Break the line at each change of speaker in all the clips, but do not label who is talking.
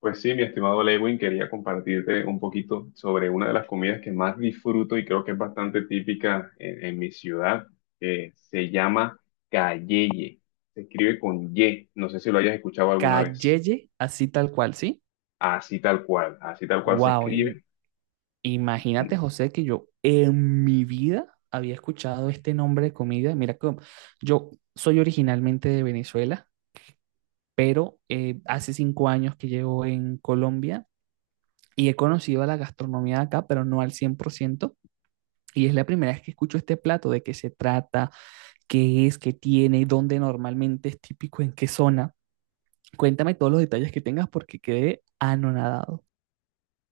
Pues sí, mi estimado Lewin, quería compartirte un poquito sobre una de las comidas que más disfruto y creo que es bastante típica en mi ciudad, que se llama calleye. Se escribe con Y, no sé si lo hayas escuchado alguna vez.
Calleye, así tal cual, ¿sí?
Así tal cual se
Wow,
escribe.
imagínate, José, que yo en mi vida había escuchado este nombre de comida. Mira, que yo soy originalmente de Venezuela, pero hace cinco años que llevo en Colombia y he conocido a la gastronomía de acá, pero no al 100%. Y es la primera vez que escucho este plato, ¿de qué se trata, qué es, qué tiene, dónde normalmente es típico, en qué zona? Cuéntame todos los detalles que tengas porque quedé anonadado.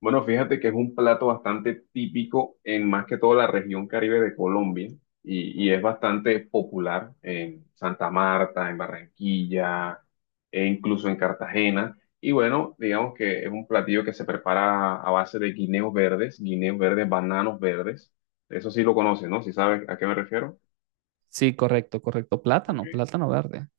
Bueno, fíjate que es un plato bastante típico en más que todo la región Caribe de Colombia y es bastante popular en Santa Marta, en Barranquilla e incluso en Cartagena. Y bueno, digamos que es un platillo que se prepara a base de guineos verdes, bananos verdes. Eso sí lo conoces, ¿no? Si sabes a qué me refiero.
Sí, correcto, correcto.
Ok.
Plátano, plátano verde.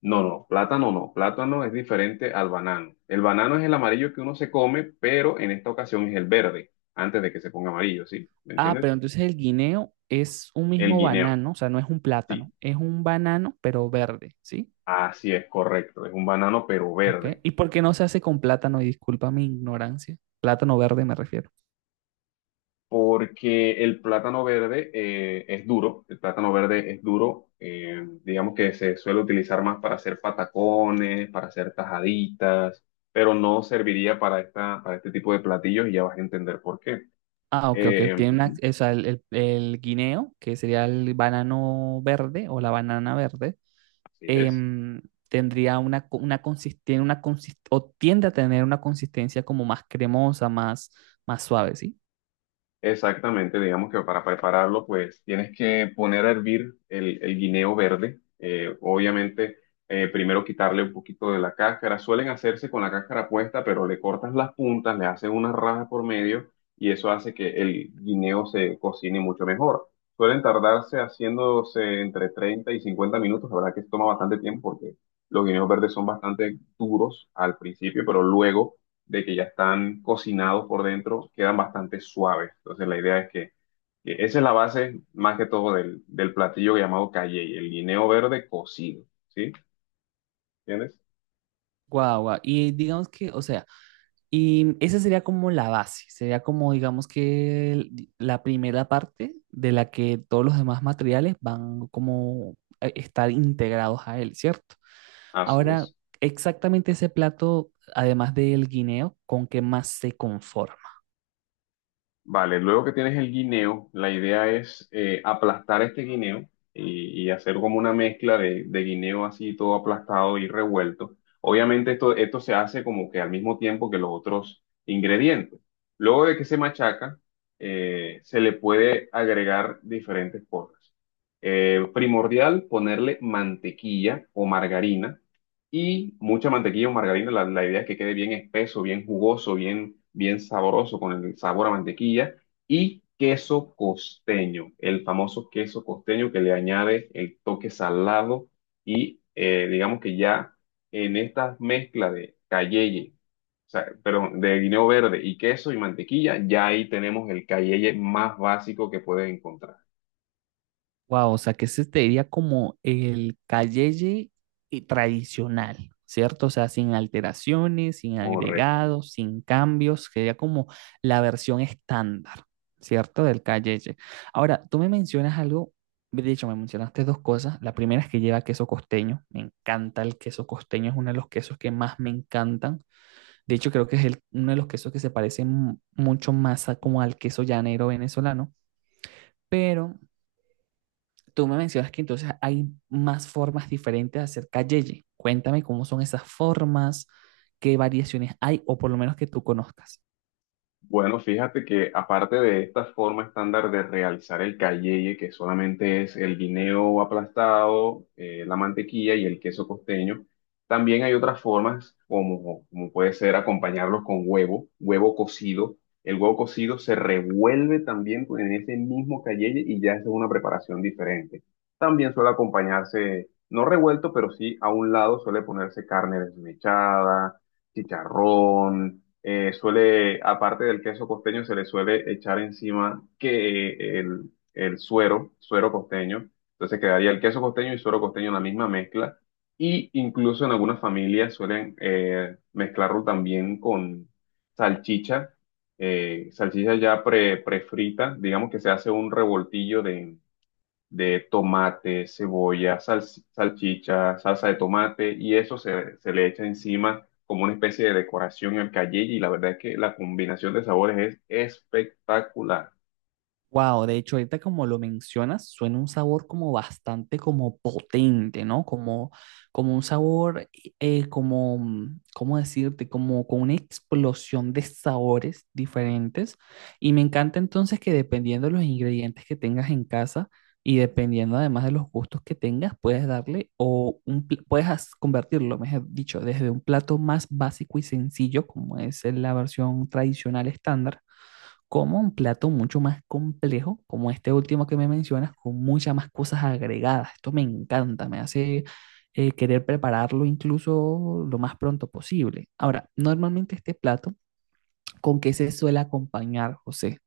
No, no, plátano no. Plátano es diferente al banano. El banano es el amarillo que uno se come, pero en esta ocasión es el verde, antes de que se ponga amarillo, ¿sí? ¿Me
Ah, pero
entiendes?
entonces el guineo es un
El
mismo
guineo,
banano, o sea, no es un
sí.
plátano, es un banano, pero verde, ¿sí?
Así es, correcto. Es un banano, pero
Ok.
verde.
¿Y por qué no se hace con plátano? Y disculpa mi ignorancia. Plátano verde me refiero.
Porque el plátano verde es duro. El plátano verde es duro. Digamos que se suele utilizar más para hacer patacones, para hacer tajaditas, pero no serviría para esta, para este tipo de platillos y ya vas a entender por qué.
Ah, ok, ok. Tiene una,
Ujú,
o sea, el guineo, que sería el banano verde o la banana verde,
así es.
em, tendría una, una tiene una o tiende a tener una consistencia como más cremosa, más, más suave, ¿sí?
Exactamente, digamos que para prepararlo, pues tienes que poner a hervir el guineo verde. Obviamente, primero quitarle un poquito de la cáscara. Suelen hacerse con la cáscara puesta, pero le cortas las puntas, le haces unas rajas por medio y eso hace que el guineo se cocine mucho mejor. Suelen tardarse haciéndose entre 30 y 50 minutos. La verdad que toma bastante tiempo porque los guineos verdes son bastante duros al principio, pero luego de que ya están cocinados por dentro, quedan bastante suaves. Entonces la idea es que esa es la base más que todo del platillo llamado calle, el guineo verde cocido, ¿sí? ¿Entiendes?
Guau, guau. Y digamos que, o sea, y esa sería como la base, sería como digamos que la primera parte de la que todos los demás materiales van como a estar integrados a él, ¿cierto?
Así
Ahora,
es.
exactamente ese plato, además del guineo, ¿con qué más se conforma?
Vale, luego que tienes el guineo, la idea es aplastar este guineo y hacer como una mezcla de guineo así todo aplastado y revuelto. Obviamente esto se hace como que al mismo tiempo que los otros ingredientes. Luego de que se machaca, se le puede agregar diferentes cosas. Primordial, ponerle mantequilla o margarina y mucha mantequilla o margarina. La idea es que quede bien espeso, bien jugoso, bien, bien sabroso con el sabor a mantequilla. Y queso costeño, el famoso queso costeño que le añade el toque salado y digamos que ya en esta mezcla de cayeye, o sea, perdón, de guineo verde y queso y mantequilla, ya ahí tenemos el cayeye más básico que puedes encontrar.
Wow, o sea que ese te diría como el calleye y tradicional, ¿cierto? O sea, sin alteraciones, sin
Correcto.
agregados, sin cambios, sería como la versión estándar, ¿cierto? Del calleye. Ahora, tú me mencionas algo, de hecho, me mencionaste dos cosas. La primera es que lleva queso costeño, me encanta el queso costeño, es uno de los quesos que más me encantan. De hecho, creo que es uno de los quesos que se parece mucho más a, como al queso llanero venezolano, pero tú me mencionas que entonces hay más formas diferentes de hacer calleye. Cuéntame cómo son esas formas, qué variaciones hay, o por lo menos que tú conozcas.
Bueno, fíjate que aparte de esta forma estándar de realizar el calleye, que solamente es el guineo aplastado, la mantequilla y el queso costeño, también hay otras formas como, como puede ser acompañarlos con huevo, huevo cocido. El huevo cocido se revuelve también con- en ese mismo calleye y ya es una preparación diferente. También suele acompañarse, no revuelto, pero sí a un lado suele ponerse carne desmechada, chicharrón suele, aparte del queso costeño, se le suele echar encima que el suero costeño. Entonces quedaría el queso costeño y suero costeño en la misma mezcla. Y incluso en algunas familias suelen mezclarlo también con salchicha, salchicha ya prefrita, digamos que se hace un revoltillo de tomate, cebolla, salchicha, salsa de tomate y eso se le echa encima como una especie de decoración al cayeye y la verdad es que la combinación de sabores es espectacular.
Wow, de hecho, ahorita como lo mencionas, suena un sabor como bastante como potente, ¿no? Como, como un sabor, como, ¿cómo decirte? Como con una explosión de sabores diferentes. Y me encanta entonces que dependiendo de los ingredientes que tengas en casa y dependiendo además de los gustos que tengas, puedes darle o un, puedes convertirlo, mejor dicho, desde un plato más básico y sencillo, como es la versión tradicional estándar, como un plato mucho más complejo, como este último que me mencionas, con muchas más cosas agregadas. Esto me encanta, me hace querer prepararlo incluso lo más pronto posible. Ahora, normalmente este plato, ¿con qué se suele acompañar, José?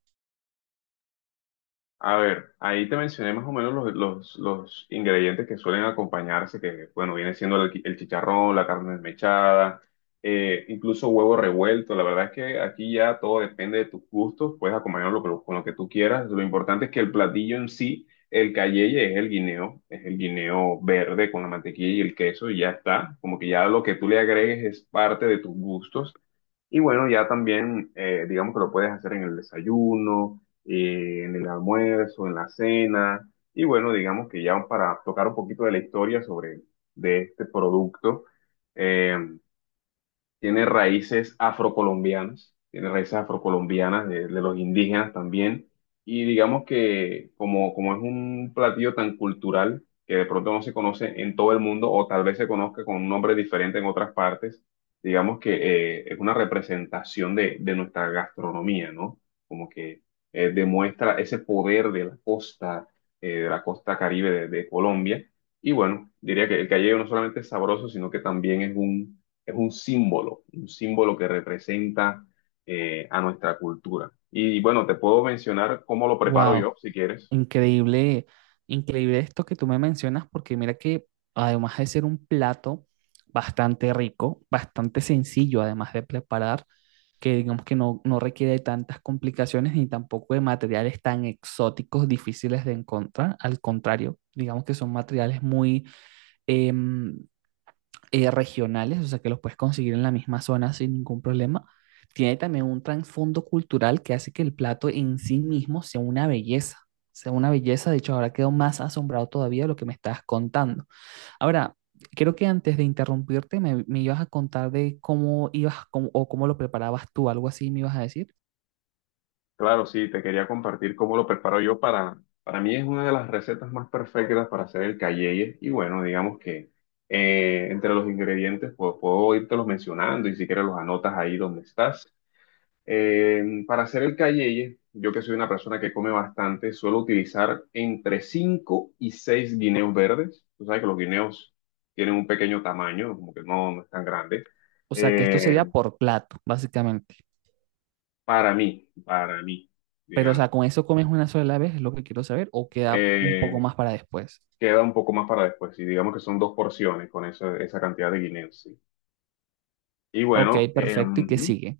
A ver, ahí te mencioné más o menos los ingredientes que suelen acompañarse, que bueno, viene siendo el chicharrón, la carne desmechada, incluso huevo revuelto. La verdad es que aquí ya todo depende de tus gustos, puedes acompañarlo con lo que tú quieras. Lo importante es que el platillo en sí, el cayeye es el guineo verde con la mantequilla y el queso y ya está. Como que ya lo que tú le agregues es parte de tus gustos. Y bueno, ya también, digamos que lo puedes hacer en el desayuno, en el almuerzo, en la cena. Y bueno, digamos que ya para tocar un poquito de la historia sobre de este producto, eh, tiene raíces afrocolombianas de los indígenas también, y digamos que como, como es un platillo tan cultural que de pronto no se conoce en todo el mundo o tal vez se conozca con un nombre diferente en otras partes, digamos que es una representación de nuestra gastronomía, ¿no? Como que demuestra ese poder de la costa Caribe de Colombia. Y bueno, diría que el callejón no solamente es sabroso, sino que también es un símbolo que representa a nuestra cultura. Y bueno, te puedo mencionar cómo lo preparo
Wow,
yo, si quieres.
increíble, increíble esto que tú me mencionas, porque mira que además de ser un plato bastante rico, bastante sencillo además de preparar, que digamos que no, no requiere de tantas complicaciones ni tampoco de materiales tan exóticos, difíciles de encontrar. Al contrario, digamos que son materiales muy eh, regionales, o sea que los puedes conseguir en la misma zona sin ningún problema. Tiene también un trasfondo cultural que hace que el plato en sí mismo sea una belleza, sea una belleza. De hecho, ahora quedo más asombrado todavía de lo que me estás contando. Ahora, creo que antes de interrumpirte me ibas a contar de cómo ibas cómo- o cómo lo preparabas tú, algo así me ibas a decir.
Claro, sí, te quería compartir cómo lo preparo yo para mí es una de las recetas más perfectas para hacer el calleye. Y bueno, digamos que entre los ingredientes pues, puedo irte los mencionando y si quieres los anotas ahí donde estás. Para hacer el cayeye, yo que soy una persona que come bastante, suelo utilizar entre 5 y 6 guineos verdes. Tú sabes que los guineos tienen un pequeño tamaño, como que no, no es tan grande.
O sea, que esto
Eh,
sería por plato, básicamente.
para mí, para mí,
Pero, o sea,
digamos.
¿con eso comes una sola vez? Es lo que quiero saber, o queda un poco
Eh,
más para después.
Queda un poco más para después, y digamos que son dos porciones con esa, esa cantidad de guineos, sí. Y
Ok,
bueno,
perfecto. ¿Y qué sigue?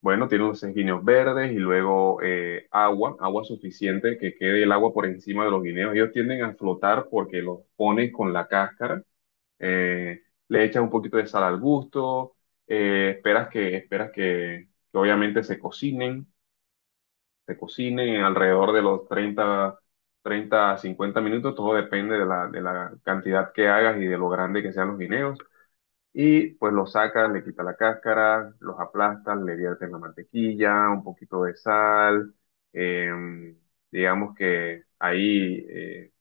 bueno, tiene los 6 guineos verdes y luego agua, agua suficiente que quede el agua por encima de los guineos. Ellos tienden a flotar porque los pones con la cáscara. eh, Le echas un poquito de sal al gusto, esperas que obviamente se cocinen alrededor de los treinta a 50 minutos. Todo depende de la cantidad que hagas y de lo grande que sean los guineos. Y pues los sacas, le quitas la cáscara, los aplastas, le viertes la mantequilla, un poquito de sal. em, digamos que ahí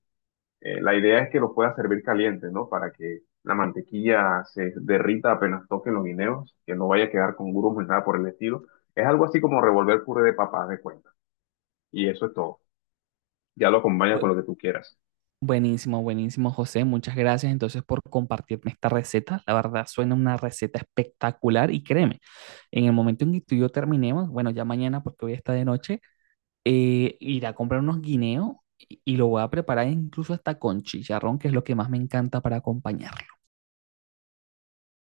la idea es que los puedas servir caliente, ¿no? Para que la mantequilla se derrita apenas toquen los guineos, que no vaya a quedar con grumos ni nada por el estilo. Es algo así como revolver puré de papas de cuenta. Y eso es todo. Ya lo acompañas con
Bu-
lo que tú quieras.
Buenísimo, buenísimo, José. Muchas gracias entonces por compartirme esta receta. La verdad, suena una receta espectacular y créeme, en el momento en que tú y yo terminemos, bueno, ya mañana porque hoy está de noche, ir a comprar unos guineos y lo voy a preparar incluso hasta con chicharrón, que es lo que más me encanta para acompañar.